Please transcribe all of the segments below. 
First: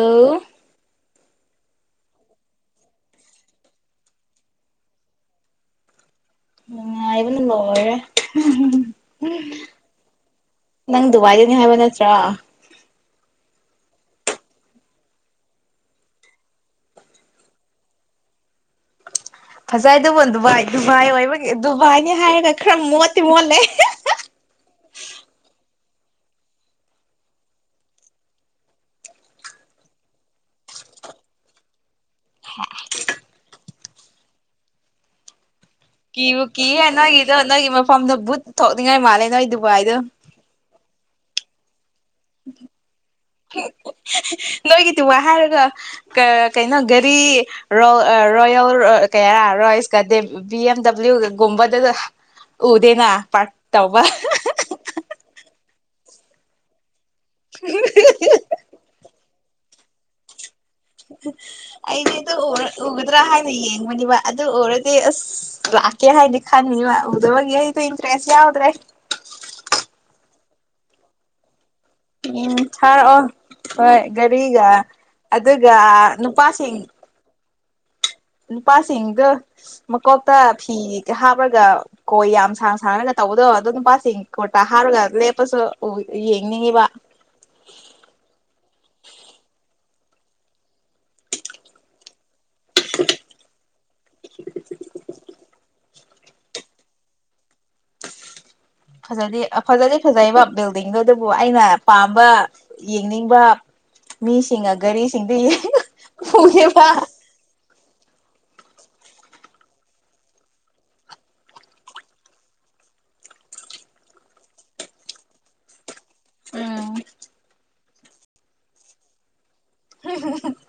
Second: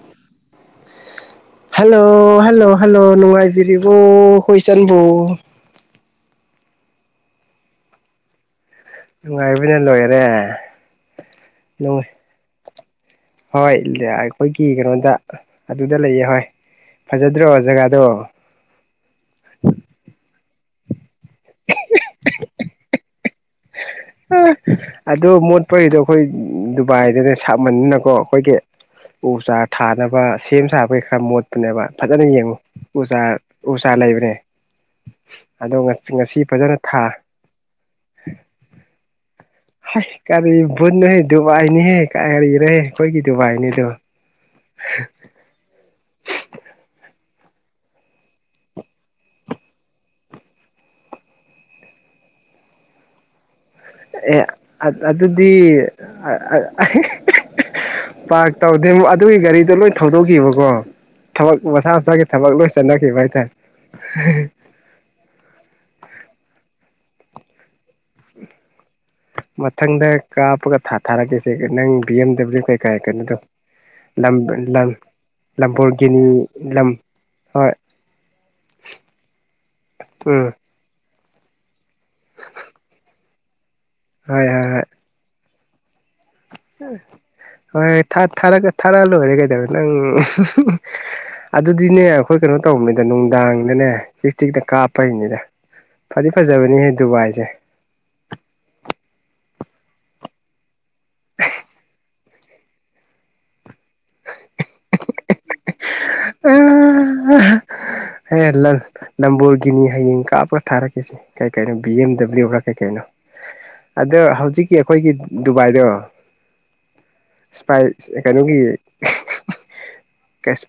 ꯑ [unintelligible] [inaudible] hello hello hello ꯅꯨꯡꯉꯥꯏꯕꯤꯔꯤꯕꯣ ꯍꯣꯏ ꯆꯟꯕꯨ ꯎꯉꯥꯏꯕꯅ ꯂꯣꯏꯔꯦ ꯅꯨꯡꯉꯥꯏꯕꯅ ꯂꯣꯏꯔꯦ ꯅꯪ ꯗꯨꯕꯥꯏꯗꯅꯤ ꯍꯥꯏꯕ ꯅꯨꯡ ꯅꯠꯇ꯭ꯔꯥ ꯍꯣꯏ ꯑꯩꯈꯣꯏꯒꯤ ꯀꯩꯅꯣꯗ ꯑꯗꯨꯗ ꯂꯩꯌꯦ ꯍꯣꯏ ꯐꯖꯗ꯭ꯔꯣ ꯖꯒꯥꯗꯣ ꯐꯖꯩꯗꯕꯣ ꯗꯨꯕꯥꯏ ꯗꯨꯕꯥꯏ ꯑꯣꯏꯕꯒꯤ ꯗꯨꯕꯥꯏꯅꯤ ꯍꯥꯏꯔꯒ ꯈꯔ ꯃꯣꯠꯇꯤ ꯃꯣꯠꯂꯦ ꯑꯗꯨꯣ ꯃꯣꯠꯄꯔꯤꯗꯣ ꯑꯩꯈꯣꯏ ꯗꯨꯕꯥꯏꯗꯅ ꯁꯥꯃꯅꯤꯅꯀꯣ ꯑꯩꯈꯣꯏꯒꯤ ꯎꯖꯥꯔ ꯊꯥꯅꯕ ꯁꯦꯝ ꯁꯥꯕꯒꯤ ꯈꯔ ꯃꯣꯠꯄꯅꯦꯕ ꯐꯖꯅ ꯌꯦꯡꯉꯨ ꯎꯖ ꯎꯖꯥ ꯂꯩꯕ꯭ꯔꯦ [unintelligible] [inaudible] ꯀꯤꯕꯨ ꯊꯥ ꯀꯤꯅꯒꯗꯣꯒꯤ ꯃ ꯐꯝꯗꯕꯨ ꯊꯣꯛꯅꯤꯡꯉꯥꯏ ꯃꯥꯜꯂꯦ ꯅ ꯑꯩ ꯗꯨꯕꯥꯏꯗ ꯅꯍ ꯗꯨꯕꯥꯏꯅꯤꯍꯦ ꯀꯔꯤꯔꯦ ꯑꯩꯈꯣꯏꯒꯤ ꯗꯨꯕꯥꯏꯅꯤꯗꯣ ꯅꯣꯏꯒꯤ ꯗꯨꯕꯥꯏ ꯍꯥꯏꯔꯒ ꯀꯩꯅꯣ ꯒꯥꯔꯤꯣ ꯔꯣꯣꯌꯜ ꯀ ꯔꯣꯁꯀꯗ ꯕꯤ ꯑꯦꯝ ꯗꯕ꯭ꯂꯤꯎ ꯣꯕꯗꯗ ꯎꯗꯦꯅꯥ ꯄ ꯑꯦ ꯑꯗꯨꯗꯤ ꯄꯥꯔ ꯇꯧꯗꯦ ꯑꯗꯨꯒꯤ ꯒꯥꯔꯤꯗꯣ ꯂꯣꯏ ꯊꯧꯗꯣꯛꯈꯤꯕꯀꯣ ꯊꯕꯛ ꯃꯁꯥ ꯑꯩꯗꯤ ꯃꯁꯥꯒꯤ ꯊꯕꯛ ꯑꯗꯨꯔ ꯂꯣꯏ ꯆꯠꯅꯈꯤꯕ ꯎꯒꯗ꯭ꯔꯥ ꯍꯥꯏꯇꯥꯔꯦ ꯍꯥꯏꯅ ꯌꯦꯡꯕꯅꯦꯕ ꯑꯗꯨ ꯎꯔꯗꯤ ꯑꯁ ꯊꯥꯀꯦ ꯍꯥꯏꯗꯤ ꯈꯥꯟꯅꯤ ꯃꯥ ꯎꯗꯕꯒꯤ ꯑꯩ ꯇ ꯏꯟꯇ꯭ꯔꯦꯁ ꯌꯥꯎꯗ꯭ꯔꯦ ꯃꯊꯪꯗ ꯀꯥꯞꯄꯒ ꯊꯥ ꯊꯥꯔꯛꯀꯦꯁꯦ ꯅꯪ ꯕꯤ ꯑꯦꯝ ꯎꯝ ꯗꯕ꯭ꯂꯤꯎ ꯀꯩꯀꯥꯏ ꯊꯥꯔꯛꯑꯣ ꯀꯩꯅꯣꯗꯣ ꯍꯣꯏ ꯂꯝ ꯒꯥꯔꯤꯒ ꯂꯝ ꯑꯗꯨꯒ ꯂꯝꯄꯣꯒꯤꯅꯤ ꯂꯝ ꯍꯣꯏ ꯅꯨꯄꯥꯁꯤꯡ ꯃꯀꯣꯇꯥ ꯎꯝ ꯐꯤ ꯍꯥꯞꯄꯒ ꯀꯣꯏ ꯌꯥꯝ ꯁꯥꯡ ꯁꯥꯡꯅꯔꯒ ꯇꯧꯕꯗꯣ ꯑꯗꯣ ꯅꯨꯄꯥꯁꯤꯡ ꯍꯣꯏ ꯀꯨꯔꯇꯥ ꯍꯣꯏ ꯍꯥꯞꯔꯒ ꯂꯦꯞꯄꯁꯨ ꯎ ꯌꯦꯡꯅꯤꯡꯉꯤꯕ ꯍꯣꯏ ꯊꯥꯔꯛ ꯂꯣꯏꯔꯦ ꯀꯩꯗꯧꯔꯦ ꯅꯪ [unintelligible] ꯑꯗꯨꯗꯤꯅꯦ ꯑꯩꯈꯣꯏ ꯀꯩꯅꯣ ꯇꯧꯕꯅꯤꯗ ꯅꯨꯡꯗꯥꯡꯗꯅꯦ ꯆꯤ ꯆꯤꯛꯇ ꯀꯥꯞꯄꯩꯅꯤꯗ ꯐꯗꯤ ꯐꯖꯕꯅꯤꯍꯦ ꯗꯨꯕꯥꯏꯁꯦ ꯐꯖꯗꯤ ꯐꯖꯗꯤ ꯐꯖꯩꯕ ꯕꯤꯜꯗꯤꯡꯗꯣ ꯑꯗꯨꯕꯨ ꯑꯩꯅ ꯄꯥꯝꯕ ꯌꯦꯡꯅꯤꯡꯕ ꯃꯤꯁꯤꯡ ꯒꯥꯔꯤꯁꯤꯡꯗ ꯌꯦꯒꯦ ꯎꯝ ꯍꯦ ꯂꯝꯕꯣꯜꯒꯤꯅꯤ ꯍꯌꯦꯡ ꯀꯥꯞꯄꯒ ꯊꯥꯔꯛꯀꯁꯤ ꯀꯩ ꯀꯩꯅꯣ ꯕꯤ ꯑꯦꯝ ꯗꯕ꯭ꯂꯤꯎꯕ꯭ꯔꯥ ꯀꯩ ꯀꯩꯅꯣ ꯑꯗꯣ ꯍꯧꯖꯤꯛꯀꯤ ꯑꯩꯈꯣꯏꯒꯤ ꯗꯨꯕꯥꯏꯗꯣ ꯎꯝ ꯏꯁꯄꯥꯏ ꯀꯩꯅꯣꯒꯤ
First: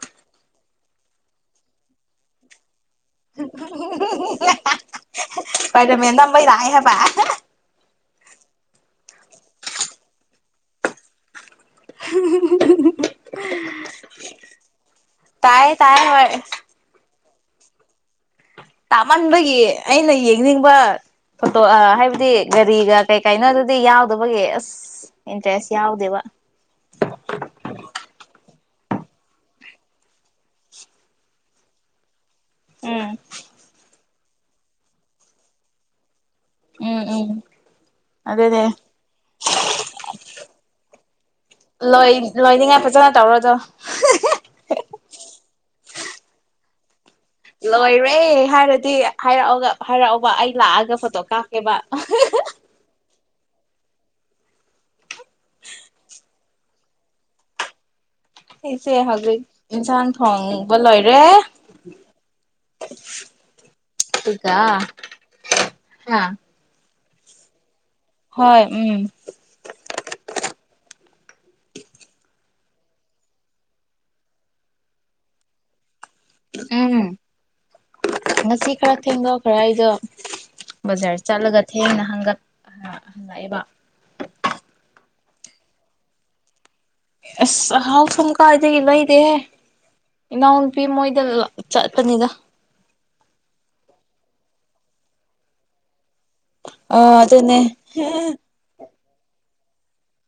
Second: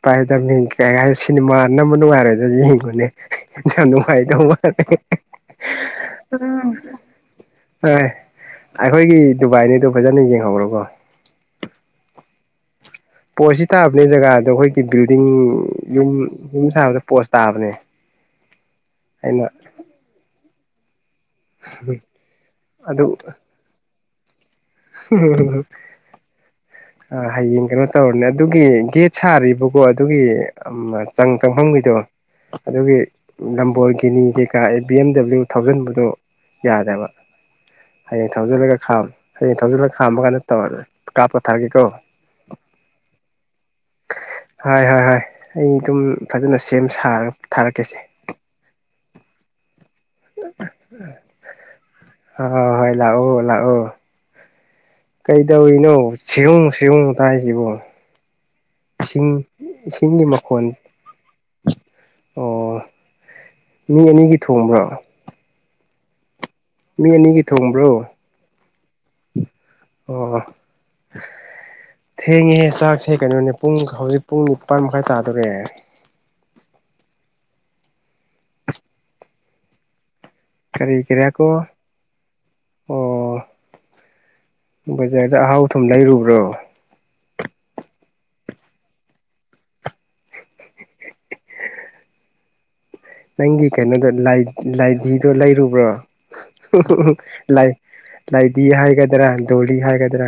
ꯄꯥꯏꯗꯕ ꯀꯩ ꯀꯥꯏ ꯁꯤꯅꯦꯃꯥꯅꯝꯕ ꯅꯨꯡꯉꯥꯏꯔꯦ ꯑꯗꯨ ꯌꯦꯡꯉꯨꯅꯦ ꯌꯥꯝ ꯅꯨꯡꯉꯥꯏꯗꯧ ꯃꯥꯂꯦ ꯁ꯭ꯄꯥꯏꯗꯔꯃꯦꯟ ꯅꯝꯕꯩ ꯂꯥꯛꯑꯦ ꯍꯥꯏꯕ ꯍ ꯑꯩꯈꯣꯏꯒꯤ ꯗꯨꯕꯥꯏꯅꯤꯗꯣ ꯐꯖꯅ ꯌꯦꯡꯍꯧ꯭ꯔꯣꯀꯣ ꯄꯣꯁꯁꯤ ꯊꯥꯕꯅꯦ ꯖꯒꯥꯗꯣ ꯑꯩꯈꯣꯏꯒꯤ ꯕꯤꯜꯗꯤꯡ ꯇꯥꯏꯌꯦ ꯇꯥꯏꯌꯦ ꯌꯨꯝ ꯍꯣꯏ ꯌꯨꯝ ꯁꯥꯕꯗ ꯄꯣꯁ ꯇꯥꯕꯅꯦ ꯑꯩꯅ ꯇꯥꯃꯟꯕꯒꯤ ꯑꯩꯅ ꯌꯦꯡꯅꯤꯡꯕ ꯐꯣꯇꯣ ꯑ ꯍꯥꯏꯕꯗꯤ ꯒꯥꯔꯤꯒ ꯀꯩ ꯀꯥꯏꯅꯣ ꯑꯗꯨꯗꯤ ꯌꯥꯎꯗꯕꯒꯤ ꯑꯁ ꯏꯟꯇꯔꯦꯁ ꯌꯥꯎꯗꯦꯕ ꯑ ꯍꯌꯦꯡ ꯀꯩꯅꯣ ꯇꯧꯔꯅꯦ ꯑꯗꯨꯒꯤ ꯒꯦꯠ ꯁꯥꯔꯤꯕꯀꯣ ꯑꯗꯨꯒꯤ ꯆꯪ ꯆꯪꯐꯝꯒꯤꯗꯣ ꯑꯗꯨꯒꯤ ꯎꯝ ꯅꯝꯕꯜꯒꯤꯅꯤ ꯀꯩꯀꯥ ꯑꯦ ꯕꯤ ꯑꯦꯝ ꯗꯕ꯭ꯂꯤꯎ ꯊꯥꯎꯖꯟꯕꯗꯨꯣ ꯎꯝ ꯌꯥꯗꯦꯕ ꯎꯝ ꯍꯌꯦꯡ ꯑꯗꯨꯅꯦ ꯊꯥꯎꯖꯤꯜꯂꯒ ꯈꯥꯝ ꯍꯌꯦꯡ ꯊꯧꯖꯤꯜꯂ ꯈꯥꯝꯕ ꯀꯥꯟꯗ ꯇꯧꯔ ꯀꯥꯞꯄ ꯊꯥꯒꯦꯀꯣ ꯂꯣꯏ ꯂꯣꯏꯅꯤꯡꯉꯥꯏ ꯐꯖꯅ ꯇꯧꯔꯣꯗꯣ ꯍꯣꯏ ꯍꯣꯏ ꯍꯣꯏ ꯑꯩ ꯑꯗꯨꯝ ꯐꯖꯅ ꯁꯦꯝ ꯁꯥꯔ ꯂꯣꯏꯔꯦ ꯍꯥꯏꯔꯗꯤ ꯍꯥꯏꯔꯛꯑꯒ ꯍꯥꯏꯔꯛꯑꯣꯕ ꯑꯩ ꯂꯥꯛꯑꯒ ꯐꯣꯇꯣ ꯀꯥꯞꯀꯦꯕ ꯆꯂꯥꯛꯑꯣ ꯀꯩꯗꯧꯔꯤꯅꯣ ꯁꯤꯍꯣꯡ ꯁꯤꯍꯣꯡ ꯇ ꯍꯥꯏꯁꯤꯕꯣ ꯏꯁꯦ ꯍꯧꯖꯤꯛ ꯏꯟꯁꯥꯡ ꯃꯈꯣꯟ ꯊꯣꯡꯕ ꯂꯣꯏꯔꯦ ꯑꯣ [unintelligible] ꯃꯤ ꯑꯅꯤꯒꯤ ꯊꯣꯡꯕ꯭ꯔꯥ ꯍꯥꯥ ꯃꯤ ꯑꯅꯤꯒꯤ ꯊꯣꯡꯕ꯭ꯔꯣ ꯍꯣꯏ ꯎꯝ ꯑꯣ ꯊꯦꯡꯉꯦꯍꯦ ꯆꯥꯛꯁꯦ ꯀꯩꯅꯣꯅꯦ ꯄꯨꯡ ꯍꯧꯖꯤꯛ ꯄꯨꯡ ꯅꯤꯄꯥꯟ ꯃꯈꯥꯏ ꯇꯥꯗꯣꯔꯦ ꯑꯝ ꯉꯁꯤ ꯈꯔ ꯊꯦꯡꯗꯧ ꯈꯔ ꯑꯩꯗꯣ ꯕꯖꯥꯔ ꯀꯔꯤꯒꯤꯔꯀꯣ ꯆꯠꯂꯒ ꯊꯦꯡꯅ ꯑꯣ ꯍꯪꯉꯛꯑꯦꯕ ꯁꯤꯖꯗ ꯑꯍꯥꯎ ꯊꯨꯝ ꯂꯩꯔꯨꯕ꯭ꯔꯣ ꯑꯁ ꯍꯥꯎ ꯁꯝ ꯀꯥꯗ ꯏꯂ ꯏꯗꯍꯦ ꯏꯅꯎ ꯄꯤꯃꯣꯣꯏꯗ ꯆꯠꯄꯅꯤꯗ ꯅꯪꯒꯤ ꯀꯩꯅꯣꯗꯣ ꯂꯥꯏꯙꯤꯗꯣ ꯂꯩꯔꯨꯕ꯭ꯔꯣ ꯑ ꯑꯗꯨꯅꯦ ꯂ ꯂꯥꯏꯗꯤ ꯍꯥꯏꯒꯗ꯭ꯔꯥ ꯗꯣꯂꯤ ꯍꯥꯏꯒꯗ꯭ꯔꯥ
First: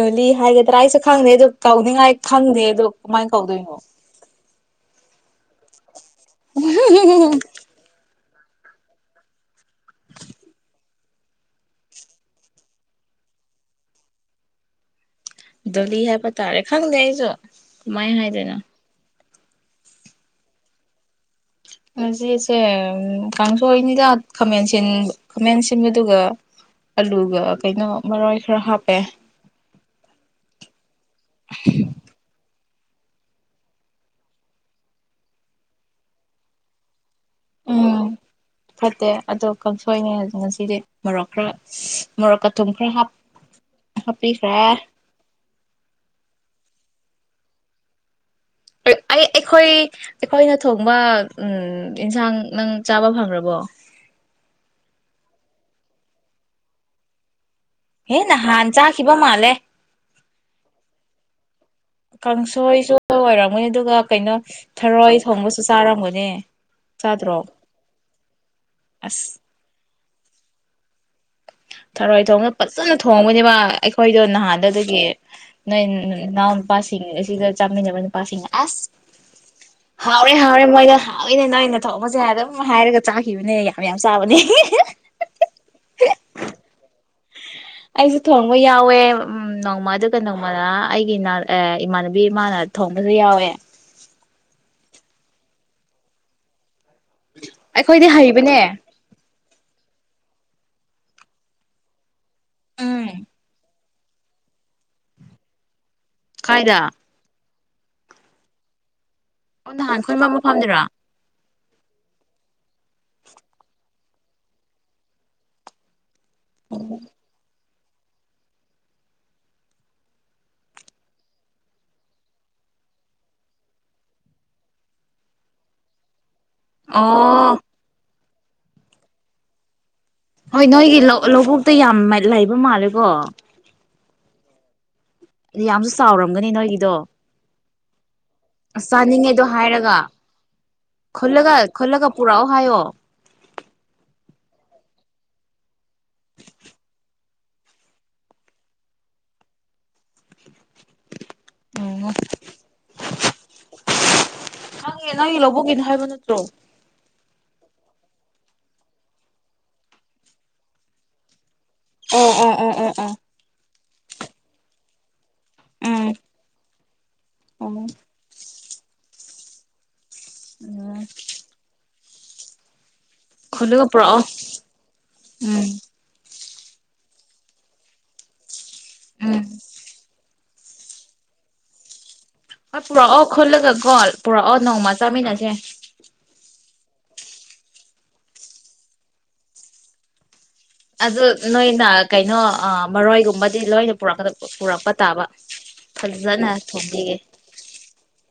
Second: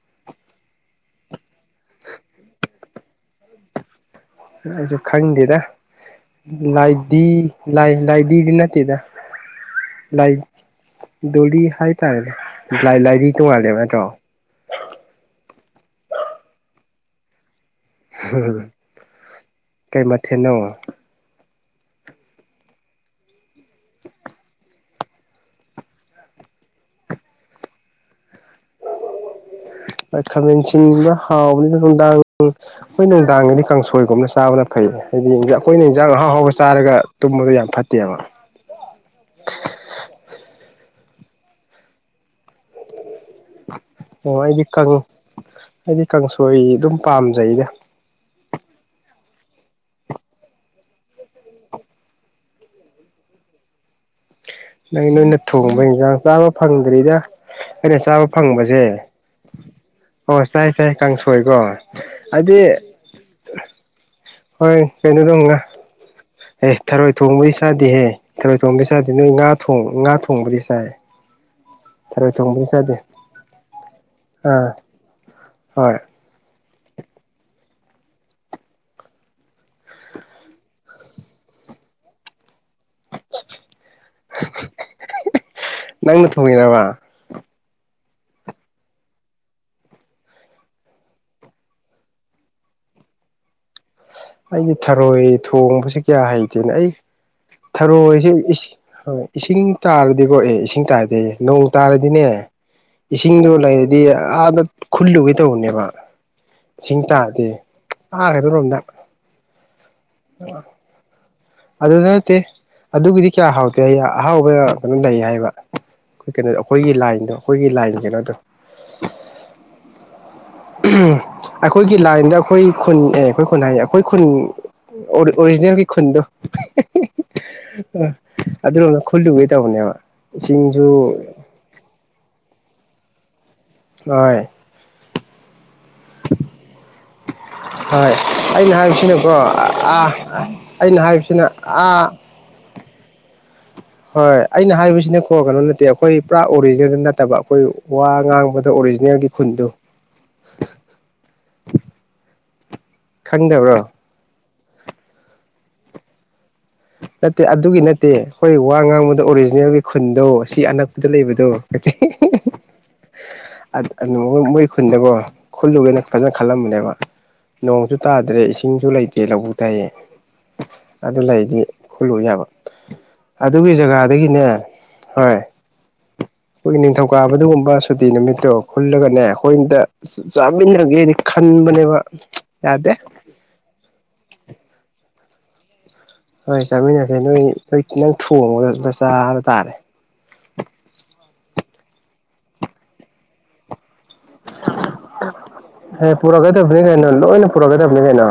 ꯗꯣꯂꯤ ꯍꯥꯏꯒꯗ꯭ꯔꯥ ꯑꯩꯁꯨ ꯈꯪꯗꯦ ꯑꯗꯣ ꯀꯧꯅꯤꯡꯉꯥꯏ ꯈꯪꯗꯦ ꯑꯗꯣ ꯀꯃꯥꯏꯅ ꯀꯧꯗꯣꯏꯅꯣ ꯑꯩꯁꯨ ꯈꯪꯗꯦꯗ ꯂꯥꯏꯗꯤ ꯂ ꯂꯥꯏ ꯑꯗꯨꯗꯅꯠꯇꯗ ꯂꯥꯏ ꯗꯣꯂꯤ ꯍꯥꯏꯇꯥꯔꯦꯅꯦꯥꯏ ꯂꯥꯏꯔꯤ ꯇꯣꯡꯉꯜꯂꯦꯃꯦꯠꯇ꯭ꯔꯣ ꯗꯂꯤ ꯍꯥꯏꯕꯇꯥꯔꯦ ꯈꯪꯒꯦꯁꯨꯣꯃꯥꯏ ꯍꯥꯏꯗꯅꯣ ꯀꯩꯃꯊꯦꯠꯅꯣ ꯉꯖꯤꯁꯦ ꯀꯥꯡꯁꯣꯏꯅꯤꯗ ꯈꯥꯃꯦꯟꯟ ꯈꯥꯃꯦꯟ ꯁꯤꯟꯕꯗꯨꯒ ꯑꯂꯨꯒ ꯀꯩꯅꯣ ꯃꯔꯣꯏ ꯈꯔ ꯍꯥꯞꯄꯦ ꯈꯥꯃꯦꯟꯁꯤꯟ ꯍꯥꯎꯅꯤꯗꯥ ꯅꯨꯗꯥꯡ ꯑꯩꯈꯣꯏꯅ ꯅꯨꯡꯗꯥꯡꯒꯤꯗꯤ ꯀꯥꯡꯁꯣꯏꯒꯨꯝꯅ ꯆꯥꯕꯅ ꯐꯩ ꯍꯥꯏꯗꯤ ꯑꯩꯈꯣꯏꯅ ꯏꯟꯖꯥꯡ ꯑꯍꯥꯎ ꯍꯥꯎꯕ ꯆꯥꯔꯒ ꯇꯨꯝꯕꯗꯣ ꯌꯥꯝ ꯎꯝ ꯐꯠꯇꯦꯕ ꯐꯠꯇꯦ ꯑꯗꯣ ꯀꯥꯡꯁꯣꯏꯅꯦ ꯉꯁꯤꯗꯤ ꯃꯔꯣꯛ ꯈꯔ ꯃꯣꯔꯣꯛꯀ ꯊꯨꯝ ꯈꯔ ꯍꯥꯞꯄꯤꯈ꯭ꯔꯦ ꯑꯩꯗꯤ ꯀꯥꯡ ꯍꯥꯏꯗꯤ ꯀꯥꯡꯁꯣꯏ ꯑꯗꯨꯝ ꯄꯥꯝꯖꯩꯗ ꯑꯩ ꯑꯩꯈꯣꯏ ꯑꯩꯈꯣꯏꯅ ꯊꯣꯡꯕ ꯎꯝ ꯌꯦꯟꯁꯥꯡ ꯅꯪ ꯆꯥꯕ ꯐꯪꯈ꯭ꯔꯕꯣ ꯅꯪ ꯅꯣꯏꯅ ꯊꯣꯡꯕ ꯌꯦꯟꯁꯥꯡ ꯆꯥꯕ ꯐꯪꯗ꯭ꯔꯤꯗ ꯑꯩꯅ ꯍꯦ ꯆꯥꯕ ꯅꯍꯥꯟ ꯐꯪꯕꯁꯦ ꯆꯥꯈꯤꯕ ꯃꯥꯜꯂꯦ ꯑꯣ ꯆꯥꯏ ꯆꯥꯏ ꯀꯥꯡ ꯁꯣꯏꯀꯣ ꯀꯥꯡꯁꯣꯏꯁꯨ ꯑꯣꯏꯔꯝꯒꯅꯤ ꯑꯗꯨꯒ ꯀꯩꯅꯣ ꯍꯣꯏ ꯊꯔꯣꯏ ꯀꯩꯅꯣꯗꯣ ꯉꯥ ꯊꯣꯡꯕꯁꯨ ꯆꯥꯔꯝꯒꯅꯤ ꯑꯦ ꯊꯔꯣꯏ ꯆꯥꯗ꯭ꯔꯣ ꯊꯣꯡꯕꯩ ꯆꯥꯗꯤꯦꯍꯦ ꯊꯔꯣꯏ ꯊꯣꯡꯕꯩ ꯆꯗꯤꯦ ꯑꯁ ꯅꯣꯏ ꯉꯥ ꯊꯣꯡ ꯉꯥ ꯉꯥ ꯊꯣꯉꯕꯥ ꯗꯤ ꯆꯥꯏ [inaudible] [inaudible] ꯊꯔꯣꯏ ꯊꯣꯡꯅ ꯊꯣꯡꯕꯗꯤ ꯆꯥꯗꯦ ꯐꯖꯅ ꯊꯣꯡꯕꯅꯦꯕ ꯑꯩꯈꯣꯏꯗꯣ ꯑꯥ ꯅꯍꯥꯟꯗꯨꯗꯒꯤ ꯅꯣꯏ ꯍꯣꯏ ꯏꯅꯥꯎ ꯄꯁꯤꯡ ꯁꯤꯗ ꯆꯥꯃꯤ ꯆ ꯄꯁꯤ ꯑꯦꯁ ꯍꯥꯎꯔꯦ ꯍꯥꯎꯔꯦ ꯃꯣꯏꯅ ꯍꯥꯎꯋꯦꯅꯦ ꯅꯪ ꯑꯩꯅ ꯊꯧꯑꯄꯁꯦ ꯍꯥꯏꯗꯣ ꯁ ꯍꯥꯏꯔꯒ ꯆꯥꯈꯤꯕꯅꯦ ꯌꯥꯝ ꯌꯥꯝ ꯆꯥꯕꯅꯤ ꯅꯪꯅ ꯊꯣꯡꯉꯩ ꯅꯕꯥ ꯑꯩꯁꯨꯦ ꯊꯣꯡꯕ ꯌꯥꯎꯋꯦ ꯎ ꯅꯣꯡꯃ ꯑꯗꯨꯒ ꯅꯣꯡꯃꯅ ꯑꯩꯒꯤ ꯏꯃꯥꯟꯅꯕꯤ ꯏꯃꯥꯅ ꯊꯣꯡ ꯗꯗꯤ ꯌꯥꯋꯦ ꯑꯩꯒꯤ ꯊꯔꯣꯏ ꯊꯣꯡꯕꯕꯁꯤꯦ ꯀꯌꯥ ꯍꯩꯇꯦꯅ ꯑꯩ ꯑꯩꯈꯣꯏꯗꯤ ꯊꯔꯣꯏꯁꯦ ꯍꯩꯕꯅꯦ ꯍꯣꯏ ꯏꯁꯤꯡ ꯇꯥꯔ ꯗꯤꯀꯣ ꯑꯦ ꯏꯁꯤꯡ ꯇꯥꯔꯗꯦ ꯅꯣꯡ ꯇꯥꯔꯗꯤꯅꯦ ꯎꯝ ꯏꯁꯤꯡꯗꯣ ꯂꯩꯔ ꯍꯥꯏꯗꯤ ꯑꯥꯗ ꯈꯨꯜꯂꯨꯒꯦ ꯇꯧꯕꯅꯦꯕ ꯀꯥꯏꯗ ꯏꯁꯤꯡ ꯇꯥꯗꯤꯦ ꯑꯔꯔꯣꯝꯗ ꯑꯣ ꯅꯍꯥꯟ ꯈꯣꯏꯕ ꯑꯃ ꯐꯝꯗꯔꯣ ꯑꯗꯨꯗ ꯅꯠꯇꯦ ꯑꯗꯨꯒꯤꯗꯤ ꯀꯌꯥ ꯍꯥꯎꯇꯦ ꯑꯩ ꯑꯍꯥꯎꯕ ꯀꯩꯅꯣ ꯂꯩ ꯍꯥꯏꯕ ꯑꯩꯈꯣꯏ ꯀꯩꯅꯣꯗꯣ ꯑꯩꯈꯣꯏꯒꯤ ꯂꯥꯏꯟꯗꯣ ꯑꯩꯈꯣꯏꯒꯤ ꯂꯥꯏꯟ ꯀꯩꯅꯣꯗꯣ [inaudible] [inaudible] ꯑꯩꯈꯣꯏꯒꯤ ꯂꯥꯏꯟꯗ ꯑꯩꯈꯣꯏ ꯈꯨꯟ ꯑꯦ ꯑꯩꯈꯣꯏ ꯈꯨꯟ ꯍꯥꯏꯌꯦ ꯑꯩꯈꯣꯏ ꯈꯨꯟ ꯑꯣꯔꯤꯖꯅꯦꯜ ꯀ ꯈꯨꯟꯗ ꯑꯣ ꯑꯗꯨꯅ ꯈꯣꯂꯤ ꯏ ꯍꯅꯤ ꯍꯣꯏ ꯅꯣꯏꯒꯤ ꯂꯧꯕꯨꯇ ꯌꯥꯝ ꯂꯩꯕ ꯃꯥꯜꯂꯦꯀꯣ ꯍꯣꯏ ꯑꯗꯨ ꯌꯥꯝꯁꯨ ꯆꯥꯎꯔꯝꯒꯅꯤ ꯅꯣꯏꯒꯤꯗꯣ ꯍꯣꯏ ꯑꯩꯅ ꯑꯁ ꯍꯥꯏꯕꯁꯤꯅꯀꯣ ꯆꯥꯅꯤꯡꯉꯦꯗꯣ ꯍꯥꯏꯔꯒ ꯑꯥ ꯑꯩꯅ ꯍꯥꯏꯕꯁꯤꯅ ꯈꯣꯜꯂꯒ ꯑꯥ ꯈꯣꯜꯂꯒ ꯄꯨꯔꯛꯑꯣ ꯍꯥꯏꯣ ꯍꯣꯏ ꯑꯩꯅ ꯍꯥꯏꯕꯁꯤꯅꯀꯣ ꯀꯩꯅꯣ ꯅꯠꯇꯦ ꯑꯩꯈꯣꯏ ꯄꯨꯔꯥ ꯑꯣꯔꯤꯖꯤꯅꯦꯜꯗ ꯅꯠꯇꯦ ꯐꯠꯇꯕ ꯑꯩꯈꯣꯏ ꯋꯥ ꯉꯥꯡꯕꯗ ꯑꯣꯔꯤꯖꯤꯅꯦꯜꯒꯤ ꯈꯨꯟꯗꯨ ꯑꯣ ꯈꯪꯗꯕ꯭ꯔꯣ ꯅꯪꯉꯦ ꯅꯪꯒꯤ ꯂꯧꯕꯒꯤꯅ ꯍꯥꯏꯕ ꯅꯠꯇ꯭ꯔꯣ ꯅꯠꯇꯦ ꯑꯗꯨꯒꯤ ꯅꯠꯇꯦ ꯑꯩꯈꯣꯏ ꯋꯥ ꯉꯥꯡꯕꯗ ꯑꯣꯔꯤꯖꯤꯅꯦꯜꯒꯤ ꯈꯨꯟꯗꯣ ꯁꯤ ꯑꯅꯛꯄꯗ ꯂꯩꯕꯗꯣ ꯎ ꯑꯣ ꯎ ꯎ ꯃꯣꯏ ꯈꯨꯟꯗꯀꯣ ꯈꯨꯜꯂꯨꯒꯦꯅ ꯐꯖꯅ ꯈꯜꯂꯝꯕꯅꯦꯕ ꯎꯝ ꯅꯣꯡꯁꯨ ꯇꯥꯗ꯭ꯔꯦ ꯏꯁꯤꯡꯁꯨ ꯂꯩꯇꯦ ꯂꯧꯕ ꯇꯥꯏꯌꯦ ꯎꯝ ꯑꯗꯨ ꯂꯩꯗꯤ ꯍꯨꯜꯂꯨ ꯌꯥꯕ ꯑꯗꯨꯒꯤ ꯈꯨꯜꯂꯒ ꯄꯨꯔꯛꯑꯣ ꯖꯒꯥꯗꯒꯤꯅꯦ ꯍꯣꯏ ꯎꯝ ꯑꯩꯈꯣꯏꯒꯤ ꯅꯤꯡꯊꯧꯀꯥꯕ ꯑꯗꯨꯒꯒꯨꯝꯕ ꯁꯨꯇꯤ ꯅꯨꯃꯤꯠꯇꯣ ꯈꯨꯜꯂꯒꯅꯦ ꯎꯝ ꯑꯩꯈꯣꯏꯝꯇ ꯆꯥꯃꯤꯟꯅꯒꯦꯗꯤ ꯈꯟꯕꯅꯦꯕ ꯍꯣꯏ ꯌꯥꯗꯦ ꯄꯨꯔꯥ ꯑꯣ ꯈꯣꯜꯂꯒ ꯀꯣꯜ ꯄꯨꯔꯥ ꯑꯣ ꯅꯣꯡꯃ ꯆꯥꯃꯤꯟꯅꯁꯦ ꯍꯣꯏ ꯆꯥꯃꯤꯟꯅꯁꯦ ꯅꯣꯏ ꯅꯣꯏ ꯅꯪ ꯊꯣꯡꯉꯒ ꯄꯨ ꯆꯥꯕ ꯇꯥꯔꯦ ꯑꯗꯨ ꯅꯣꯏꯅ ꯀꯩꯅꯣ ꯃꯔꯣꯏꯒꯨꯝꯕꯗꯤ ꯂꯣꯏꯅ ꯛ ꯄꯨꯔꯛꯄ ꯇꯥꯕ ꯍꯦ ꯐꯖꯅ ꯄꯨꯔꯛꯀꯗꯕꯅꯤ ꯀꯩꯅꯣ ꯊꯣꯡꯝꯕꯤꯌꯦꯦ ꯂꯣꯏꯅ ꯄꯨꯔꯛꯀꯗꯕꯅꯤ ꯀꯩꯅꯣ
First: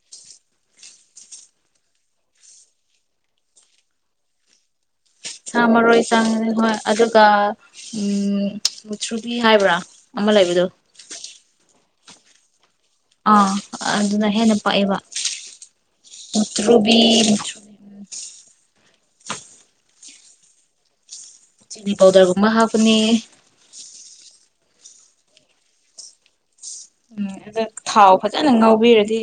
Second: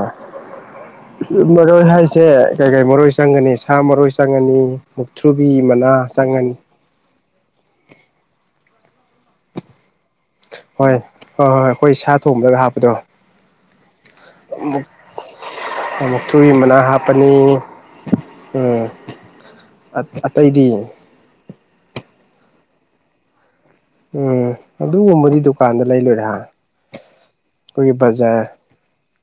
ꯃꯔꯣꯏ ꯍꯥꯏꯁꯦ ꯀꯩ ꯀꯩ ꯃꯔꯣꯏ ꯆꯪꯒꯅꯤ ꯁꯥ ꯃꯔꯣꯏ ꯆꯪꯉꯅꯤ ꯁꯥ ꯃꯔꯣꯏ ꯆꯪꯉꯅꯤ ꯍꯣꯏ ꯑꯗꯨꯒ ꯎ ꯃꯨꯊ꯭ꯔꯨꯕꯤ ꯍꯥꯏꯕ꯭ꯔꯥ ꯑꯃ ꯂꯩꯕꯗꯣ ꯍꯣꯏ ꯍꯣꯏ ꯍꯣꯏ ꯍꯣꯏ ꯑꯩꯈꯣꯏ ꯁꯥ ꯊꯣꯡꯕꯒ ꯍꯥꯞꯄ ꯑꯥ ꯑꯗꯨꯅ ꯍꯦꯟꯅ ꯄꯥꯛꯕ ꯑꯃꯨꯛ ꯊꯨ ꯃꯅꯥ ꯍꯥꯞꯄꯅꯤ ꯎꯝ ꯑ ꯑꯇꯩꯗꯤ ꯆꯤꯂꯤ ꯄꯥꯎꯗꯔꯒꯨꯝꯕ ꯍꯥꯞꯄꯅꯦ ꯎꯝ ꯑꯗꯨꯒꯨꯝꯕꯗꯤ ꯗꯨꯀꯥꯟꯗ ꯂꯩ ꯂꯣꯏꯔꯦ ꯎꯝ ꯑꯗ ꯑꯩꯈꯣꯏꯒꯤ ꯊꯥꯎ ꯐꯖꯅ ꯕꯖꯥꯔ ꯉꯥꯎꯕꯤꯔꯗꯤ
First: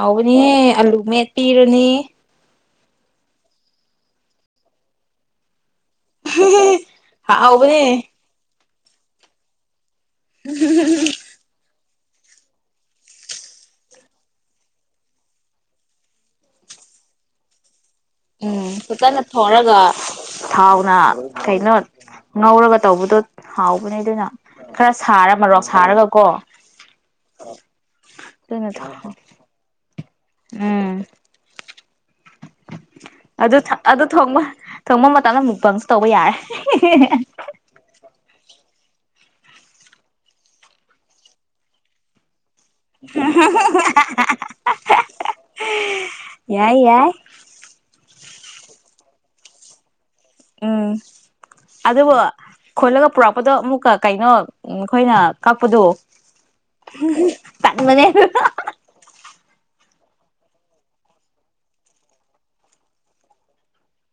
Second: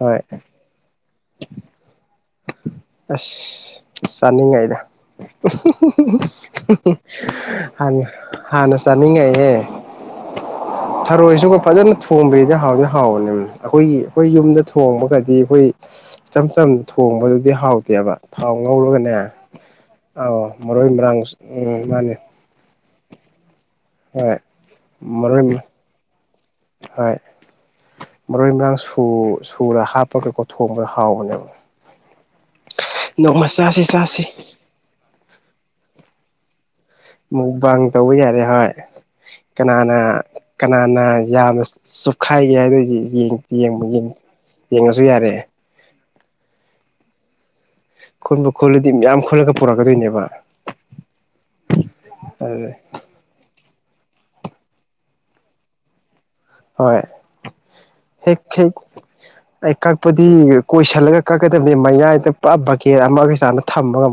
ꯍꯣꯏ ꯑꯂꯨ ꯃꯦꯠꯄꯤꯤꯔꯨꯅꯦ ꯑꯁ ꯆꯥꯅꯤꯡꯉꯥꯏꯗ ꯍꯥꯎꯕꯅꯦ ꯍꯥꯟꯅ ꯆꯥꯅꯤꯡꯉꯥꯏꯍ ꯊꯔꯣꯏꯁꯨꯒ ꯐꯖꯅ ꯊꯣꯡꯕꯒꯤꯗꯤ ꯍꯥꯎꯗꯤ ꯍꯥꯎꯕꯅꯦꯕ ꯑꯩꯈꯣꯏꯒꯤ ꯑꯩꯈꯣꯏ ꯌꯨꯝꯗ ꯊꯣꯡꯕꯒꯗꯤ ꯑꯩꯈꯣꯏ ꯏꯆꯝ ꯆꯝ ꯊꯣꯡꯕꯗꯨꯗꯤ ꯍꯥꯎ ꯎꯝ ꯐꯖꯅ ꯊꯔꯒ ꯑꯧ ꯃꯔꯣꯏ ꯊꯥꯎꯅ ꯃꯔꯥꯡ ꯀꯩꯅꯣ ꯎꯝ ꯃꯥꯅꯦ ꯉꯧꯔꯒ ꯇꯧꯕꯗꯣ ꯍꯥꯎꯕꯅꯦ ꯑꯗꯨꯅ ꯍꯣꯏ ꯈꯔ ꯁꯥꯔ ꯃꯔꯣꯏ ꯃꯔꯣꯛ ꯁꯥꯔꯒ ꯀꯣ ꯍꯣꯏ ꯃꯔꯣꯏ ꯑꯗꯨꯅ ꯃꯔꯥꯡ ꯁꯨꯔ ꯍꯥꯞꯄꯒꯩꯀꯣ ꯊꯣꯡꯕꯒ ꯎꯝ ꯍꯥꯎꯕꯅꯦꯕ ꯅꯣꯡꯃ ꯑꯗꯨ ꯆꯥꯁꯤ ꯑꯗꯨꯕ ꯆꯥꯁꯤ ꯊꯣꯡꯕ ꯃꯇꯝꯗ ꯃꯨꯛꯄꯪꯁꯨ ꯇꯧꯕ ꯌꯥꯔꯦ ꯃꯨꯛꯕꯥ ꯇꯧꯕ ꯌꯥꯔꯦ ꯍꯣꯏ ꯀꯅꯥꯅ ꯀꯅꯥꯅ ꯌꯥꯝꯅ ꯍꯥꯏꯒꯦ ꯍꯥꯏꯗꯣꯏꯗꯤ ꯌꯦꯕ ꯌꯦꯡꯉꯁꯨ ꯌꯥꯔꯛꯦ ꯌꯥꯏ ꯌꯥꯏ ꯈꯨꯟꯕ ꯈꯣꯜꯂꯗꯤ ꯃꯌꯥꯝ ꯈꯨꯜꯂꯒ ꯄꯨꯔꯛꯀꯗꯣꯏꯅꯦꯕ ꯎꯝ ꯑꯗꯨꯕꯨ ꯑꯗꯨ ꯈꯣꯠꯂꯒ ꯄꯨꯔꯛꯄꯗꯣ ꯑꯃꯨꯛꯀ ꯀꯩꯅꯣ ꯎ ꯑꯩꯈꯣꯏꯅ ꯀꯛꯄꯗꯣ ꯍꯣꯏ ꯇꯟꯕꯅꯦ ꯍꯦꯛ ꯍꯦꯛ ꯑꯩ ꯀꯛꯄꯗꯤ ꯀꯣꯏꯁꯤꯜꯂꯒ ꯀꯛꯀꯗꯕꯅꯤ ꯃꯌꯥꯏꯗ ꯄꯨꯔ ꯕꯀꯦꯠ ꯑꯃꯒ ꯆꯥꯅ ꯊꯝꯃꯒ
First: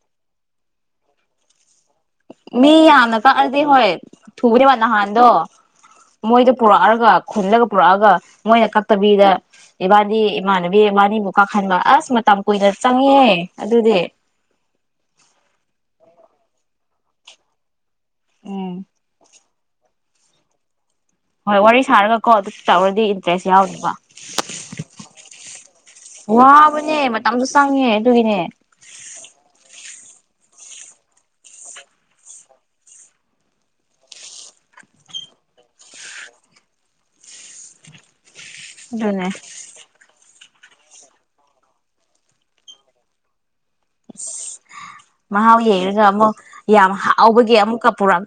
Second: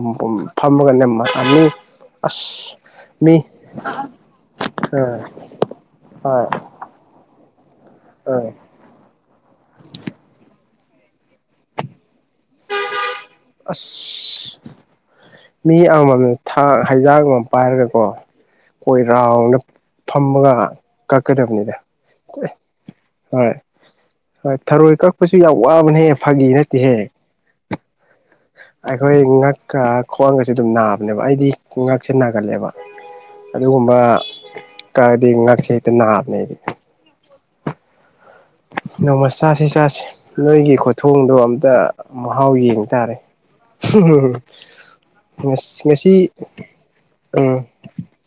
ꯐꯝꯕ ꯀ ꯃꯁꯥꯅꯤ [inaudible] ꯃꯤ ꯌꯥꯝꯅ ꯀꯥꯛꯑꯗꯤ ꯍꯣꯏ ꯊꯨꯕꯅꯦ ꯑ ꯅꯍꯥꯟꯗꯣ ꯍꯣꯏ ꯃꯣꯏꯗ ꯄꯨꯔꯛꯑꯒ ꯈꯤꯜꯂꯒ ꯄꯨꯔꯛꯑꯒ ꯍꯣꯏ ꯃꯣꯏꯅ ꯀꯛꯇꯕꯤꯗ ꯏꯕꯥꯅꯤ ꯏꯃꯥꯟꯅꯕꯤ ꯏꯕꯥꯅꯤꯕꯨ ꯀꯛꯍꯟꯕ ꯑꯁ ꯃꯇꯝ ꯀꯨꯏꯅ ꯆꯪꯉꯦ ꯑꯗꯨꯗꯤ ꯑꯁ ꯃꯤ ꯑꯃꯃꯝꯅ ꯍꯩꯖꯥꯡ ꯑꯃ ꯄꯥꯏꯔꯒꯀꯣ ꯎꯝ ꯑꯩꯈꯣꯏ ꯔꯥꯎꯗ ꯐꯝꯃꯒ ꯍꯣꯏ ꯀꯛꯀꯗꯕꯅꯤꯗ ꯋꯥꯔꯤ ꯁꯥꯔꯒꯀꯣ ꯑꯗꯨ ꯇꯧꯔꯗꯤ ꯏꯟꯇꯔꯦꯁ ꯍꯣꯏ ꯌꯥꯎꯗꯧꯕ ꯍꯣꯏ ꯊꯔꯣꯏ ꯀꯛꯄꯁꯨ ꯌꯥꯝ ꯋꯥꯕꯅꯍꯦ ꯐꯥꯒꯤ ꯅꯠꯇꯦꯍꯦ ꯌꯥꯝ ꯁꯥꯡꯌꯦ ꯑꯩꯈꯣꯏ ꯉꯛꯀ ꯈ꯭ꯋꯥꯡꯒꯁꯦ ꯑꯗꯨꯝ ꯅꯥꯕꯅꯦꯕ ꯑꯩꯗꯤ ꯉꯛꯁꯦ ꯅꯥꯒꯜꯂꯦꯕ ꯑꯗꯨꯒꯨꯝꯕ ꯀꯥꯛꯑꯗꯤ ꯉꯛꯁꯦ ꯍꯦꯛꯇ ꯅꯥꯕꯅꯦ [unintelligible] ꯅꯣꯡꯃꯥ ꯑꯗꯨꯅꯦ ꯆꯥꯁꯤ ꯆꯥꯁꯤ ꯅꯣꯏꯒꯤ ꯈꯨꯊꯣꯡꯗꯣ ꯑꯝꯇ ꯃꯍꯥꯎ ꯌꯦꯡ ꯇꯥꯔꯦ ꯃꯍꯥꯎ ꯌꯦꯔꯒ ꯉꯁꯤ ꯑꯃꯨꯛ ꯌꯥꯝ ꯍꯥꯎꯕꯒꯤ ꯎꯝ ꯑꯃꯨꯛꯀ ꯄꯨꯔꯛ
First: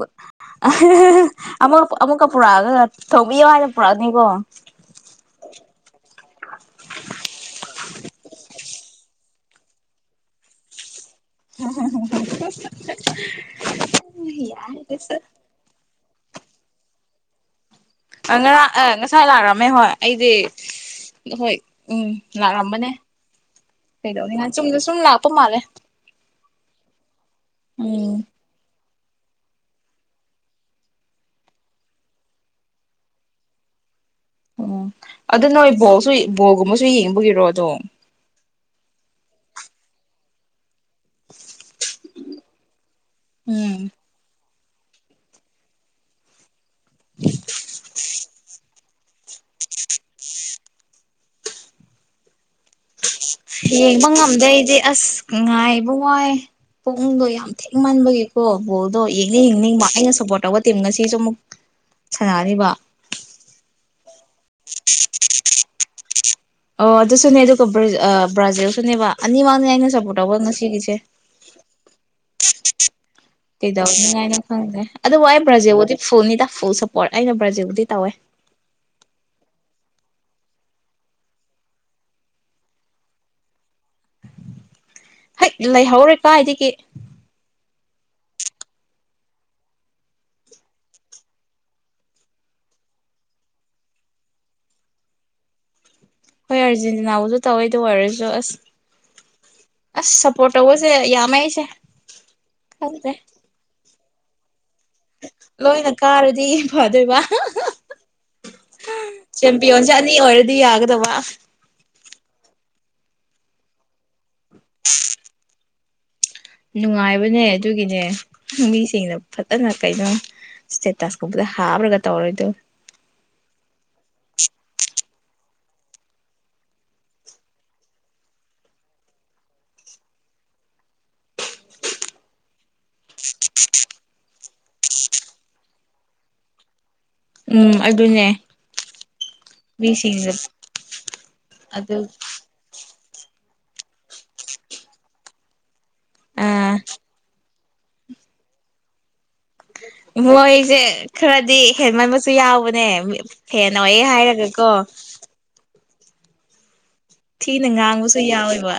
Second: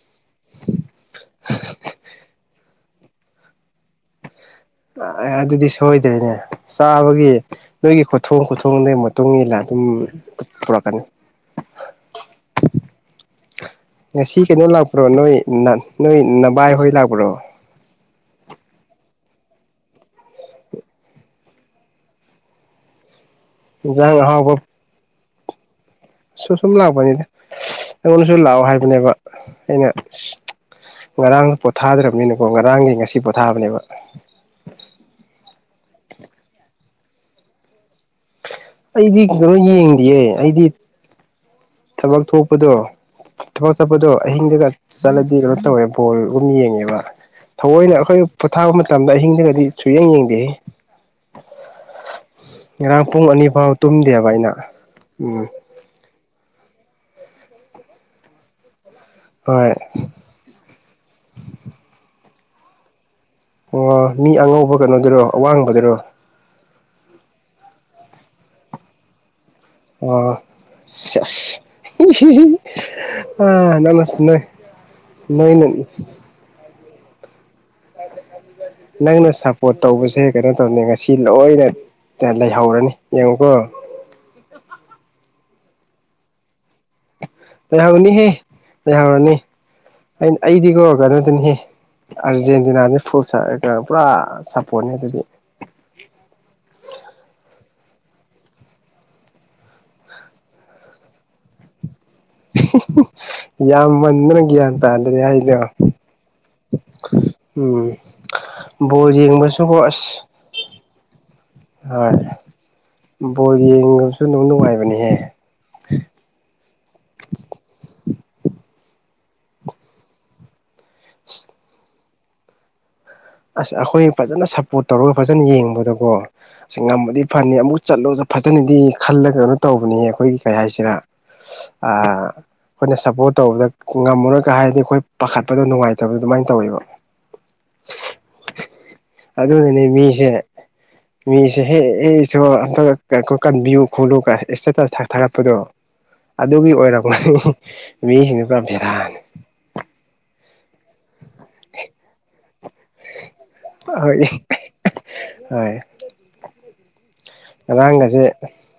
ꯑꯃꯨ ꯑꯃꯨꯛꯀ ꯄꯨꯔꯛꯑꯒ ꯊꯧꯕꯤꯌꯣ ꯍꯥꯏꯅ ꯄꯨꯔꯛꯑꯅꯤꯀꯣ ꯑꯗꯨꯗꯤ ꯁꯣꯏꯗ꯭ꯔꯦꯅꯦ ꯆꯥꯕꯒꯤ ꯅꯣꯏꯒꯤ ꯈꯨꯊꯣꯡ ꯈꯨꯊꯣꯡꯗꯨꯒꯤ ꯃꯇꯨꯡ ꯏꯟꯅ ꯑꯗꯨꯝ ꯄꯨꯔꯛꯀꯅꯤ ꯍꯥ ꯍꯥ ꯉꯁꯤ ꯀꯩꯅꯣ ꯂꯥꯛꯄ꯭ꯔꯣ ꯅꯣꯏ ꯍꯥ ꯅꯣꯏ ꯅꯕꯥꯏꯍꯣꯏ ꯂꯥꯛꯄ꯭ꯔꯣ ꯑ ꯉꯔꯥꯡ ꯑ ꯉꯁꯥꯏ ꯂꯥꯛꯑꯝꯃꯦ ꯍꯣꯏ ꯑꯩꯗꯤ ꯍꯣꯏ ꯎꯝ ꯂꯥꯛꯑꯝꯕꯅꯦ ꯏꯟꯖꯥꯡ ꯀꯩꯗꯧꯅꯤꯡꯉꯥꯢꯅ ꯑꯍꯥꯎꯕ ꯆꯨꯝꯅ ꯁꯨꯝ ꯂꯥꯛꯄ ꯃꯥꯜꯂꯦ ꯁꯨꯝ ꯁꯨꯝ ꯂꯥꯛꯄꯅꯤꯗ ꯎꯝ ꯑꯩꯉꯣꯟꯗꯁꯨ ꯂꯥꯛꯑꯣ ꯍꯥꯏꯕꯅꯦꯕ ꯑꯩꯅ ꯉꯔꯥꯡꯗꯣ ꯄꯣꯊꯥꯗ꯭ꯔꯕꯅꯤꯅꯀꯣ ꯉꯔꯥꯡꯒꯤ ꯉꯁꯤ ꯄꯣꯊꯥꯕꯅꯦꯕ ꯑꯣ ꯅꯣꯏ ꯕꯣꯜꯁꯨ ꯕꯣꯜꯒꯨꯝꯕꯁꯨ ꯑꯗꯨ ꯌꯦꯡꯕꯒꯤꯔꯣ ꯑꯗꯣ ꯑꯩꯗꯤ ꯀꯩꯅꯣ ꯌꯦꯡꯗꯤꯌꯦ ꯑꯩꯗꯤ [inaudible] ꯊꯕꯛ ꯊꯣꯛꯄꯗꯣ ꯊꯕꯛ ꯎꯝ ꯆꯠꯄꯗꯣ ꯑꯍꯤꯡꯗꯒ ꯆꯠꯂꯗꯤ ꯀꯩꯅꯣ ꯇꯧꯋꯦ ꯕꯣꯜꯒꯗꯨꯝ ꯌꯦꯡꯉꯦꯕ ꯊꯑꯣꯏꯅ ꯑꯩꯈꯣꯏ ꯄꯣꯊꯥꯕ ꯃꯇꯝꯗ ꯑꯍꯤꯡꯗꯨꯒꯗꯤ ꯁꯨꯌꯦꯡ ꯌꯦꯡꯗꯦꯍꯦ ꯉꯔꯥꯡ ꯄꯨꯡ ꯑꯅꯤ ꯐꯥꯎ ꯌꯦꯡꯕ ꯇꯨꯝꯗꯦꯕ ꯑꯩꯅ ꯉꯝꯗꯩꯗꯤ ꯑꯁ ꯎꯝ ꯉꯥꯏꯕ ꯋꯥꯏ ꯄꯛꯗꯣ ꯌꯥꯝ ꯊꯦꯡꯃꯟꯕꯒꯤꯀꯣ ꯕꯣꯜ ꯑꯗꯣ ꯌꯦꯡꯅꯤꯡ ꯍꯣꯏ ꯌꯦꯡꯅꯤꯡꯕ ꯑꯩꯅ ꯁꯞꯄꯣꯔꯠ ꯇꯧꯕ ꯇꯤꯝ ꯉꯁꯤꯁꯨ ꯑꯃꯨꯛ ꯁꯥꯟꯅꯅꯤꯕ ꯑꯣ ꯃꯤ ꯑꯉꯧꯕ ꯀꯩꯅꯣꯗꯨꯔꯣ ꯑꯋꯥꯡꯕꯗꯨꯔꯣ ꯑꯣ ꯑꯗꯨꯁꯨꯅꯦ ꯑꯗꯨꯒ ꯕ꯭ꯔꯥꯖꯤꯜꯁꯨꯅꯦꯕ ꯅꯦꯃꯥꯔꯅꯦ ꯑꯩꯅ ꯁꯄꯣꯔꯠ ꯇꯧꯕ ꯑꯣ ꯉꯥꯁꯤꯒꯤꯁꯦ ꯁꯦꯁ ꯍꯤ ꯍꯤ ꯍꯤ ꯑ ꯅꯪꯅ ꯀꯩꯗꯧꯅꯤꯉꯥꯏꯅꯣ ꯅꯣꯏ ꯈꯪꯗ꯭ꯔꯦ ꯑꯗꯨ ꯋꯥꯏ ꯅꯣꯏꯅ ꯕ꯭ꯔꯥꯖꯦꯜꯕꯨꯗꯤ ꯐꯨꯜꯅꯤꯗ ꯐꯨꯜ ꯁꯞꯄꯣꯔꯠ ꯑꯩꯅ ꯕ꯭ꯔꯥꯖꯤꯜꯕꯨꯗꯤ ꯇꯧꯋꯦ ꯅꯪꯅ ꯁꯥ ꯄꯣꯠ ꯇꯧꯕꯁꯦ ꯀꯩꯅꯣ ꯇꯧꯅꯤ ꯉꯁꯤ ꯂꯣꯏꯅ ꯂꯩꯍꯧꯔꯅꯤ ꯌꯦꯡꯉꯨꯀꯣ ꯍꯦꯛ ꯂꯩꯍꯧꯔꯣꯢ ꯀꯥꯏꯗꯒꯤ ꯂꯩꯍꯧꯔꯅꯤꯍꯦ ꯂꯩꯍꯧꯔꯅꯤ ꯑꯩꯗꯤꯀꯣ ꯀꯩꯅꯣꯗꯨꯅꯤ ꯑꯔꯖꯦꯟꯇꯤꯅꯥꯅꯤ ꯐꯨꯜ ꯄꯨꯔꯥ ꯁꯄꯣꯔꯠꯅꯦ ꯑꯗꯨꯗꯤ ꯍꯣꯏ ꯑꯥꯔꯖꯦꯟꯇꯤꯅꯥꯕꯨꯁꯨ ꯇꯧꯋꯦ ꯑꯗꯨ ꯑꯣꯏꯔꯁꯨ ꯑꯁ ꯑꯁ ꯁꯄꯣꯠ ꯇꯧꯕꯁꯦ ꯌꯥꯝꯃꯦ ꯑꯩꯁꯦ ꯈꯪꯗ꯭ꯔꯦ ꯌꯥꯝꯃꯟꯗꯅ ꯒꯌꯥꯟ ꯔꯗꯅꯦ ꯍꯥꯏꯂ ꯂꯣꯏꯅ ꯀꯥꯔꯗꯤ ꯐꯗꯣꯏꯕ ꯎꯝ [inaudible] ꯕꯣꯜ ꯌꯦꯡꯕꯁꯨ ꯀꯣ ꯆꯦꯝꯄꯤꯌꯟꯁꯦ ꯑꯁ ꯑꯅꯤ ꯑꯣꯏꯔꯗꯤ ꯌꯥꯒꯗꯕ ꯍꯣꯏ ꯕꯣꯜ ꯌꯦꯡꯕꯁꯨ ꯑꯗꯨꯝ ꯅꯨꯡꯉꯥꯏꯕꯅꯦꯍꯦ ꯅꯨꯡꯉꯥꯏꯕꯅꯦ ꯑꯗꯨꯒꯤꯅꯦ ꯃꯤꯁꯤꯡꯅ ꯐꯠꯇꯅ ꯀꯩꯅꯣ ꯁꯇꯦꯇꯁ ꯍꯥꯞꯄꯒ ꯇꯧꯔꯣꯏꯗ ꯑꯁ ꯑꯩꯈꯣꯏ ꯐꯖꯅ ꯁꯞꯄꯣꯔꯠ ꯇꯧꯔꯒ ꯐꯖꯅ ꯌꯦꯡꯕꯗꯀꯣ ꯁꯤ ꯉꯃꯗꯤ ꯐꯅꯤ ꯑꯃꯨꯛ ꯆꯠꯂꯣꯁꯨ ꯐꯖꯅꯗꯤ ꯈꯜꯂꯒ ꯀꯩꯅꯣ ꯇꯧꯕꯅꯤ ꯑꯩꯈꯣꯏꯒꯤ ꯀꯩ ꯍꯥꯏꯁꯤꯔ ꯑ ꯑꯩꯈꯣꯏꯅ ꯁꯞꯄꯣꯔꯠ ꯇꯧꯕꯗ ꯉꯝꯃꯨꯔꯒ ꯍꯥꯏꯔꯗꯤ ꯑꯩꯈꯣꯏ ꯄꯥꯈꯠꯄꯗꯣ ꯅꯨꯡꯉꯥꯏꯇꯕꯗꯣ ꯑꯗꯨꯃꯥꯏꯅ ꯇꯧꯋꯦꯕ ꯎꯝ ꯑꯗꯨꯅꯦ ꯑꯗꯨꯅꯅꯦ ꯃꯤꯁꯦ ꯃꯤꯁꯤꯡꯁꯦ ꯃꯤꯁꯦ ꯍꯦ ꯑꯗꯨ ꯏꯁꯣꯔ ꯑꯝꯇ ꯀꯟꯕꯤꯌꯨ ꯈꯣꯂꯨ ꯏꯁꯇꯦꯇꯁ ꯊꯥꯒꯠꯄꯗꯣ ꯑꯗꯨꯒꯤ ꯑꯥ ꯑꯣꯏꯔꯝꯒꯅꯤ ꯃꯤ ꯁꯤꯅ ꯕꯦꯔꯥꯅꯤ ꯃꯣꯏꯁꯦ ꯈꯔꯗꯤ ꯍꯦꯟꯃꯟꯕꯁꯨ ꯌꯥꯎꯕ ꯅꯦ ꯐꯦꯟꯅ ꯑꯣꯏꯌꯦ ꯍꯣꯏ ꯍꯥꯏꯔꯒꯀꯣ ꯍꯣꯏ ꯊꯤꯅ ꯉꯥꯡꯕꯁꯨ ꯉꯔꯥꯡꯒꯁꯦ ꯌꯥꯎꯋꯦꯕ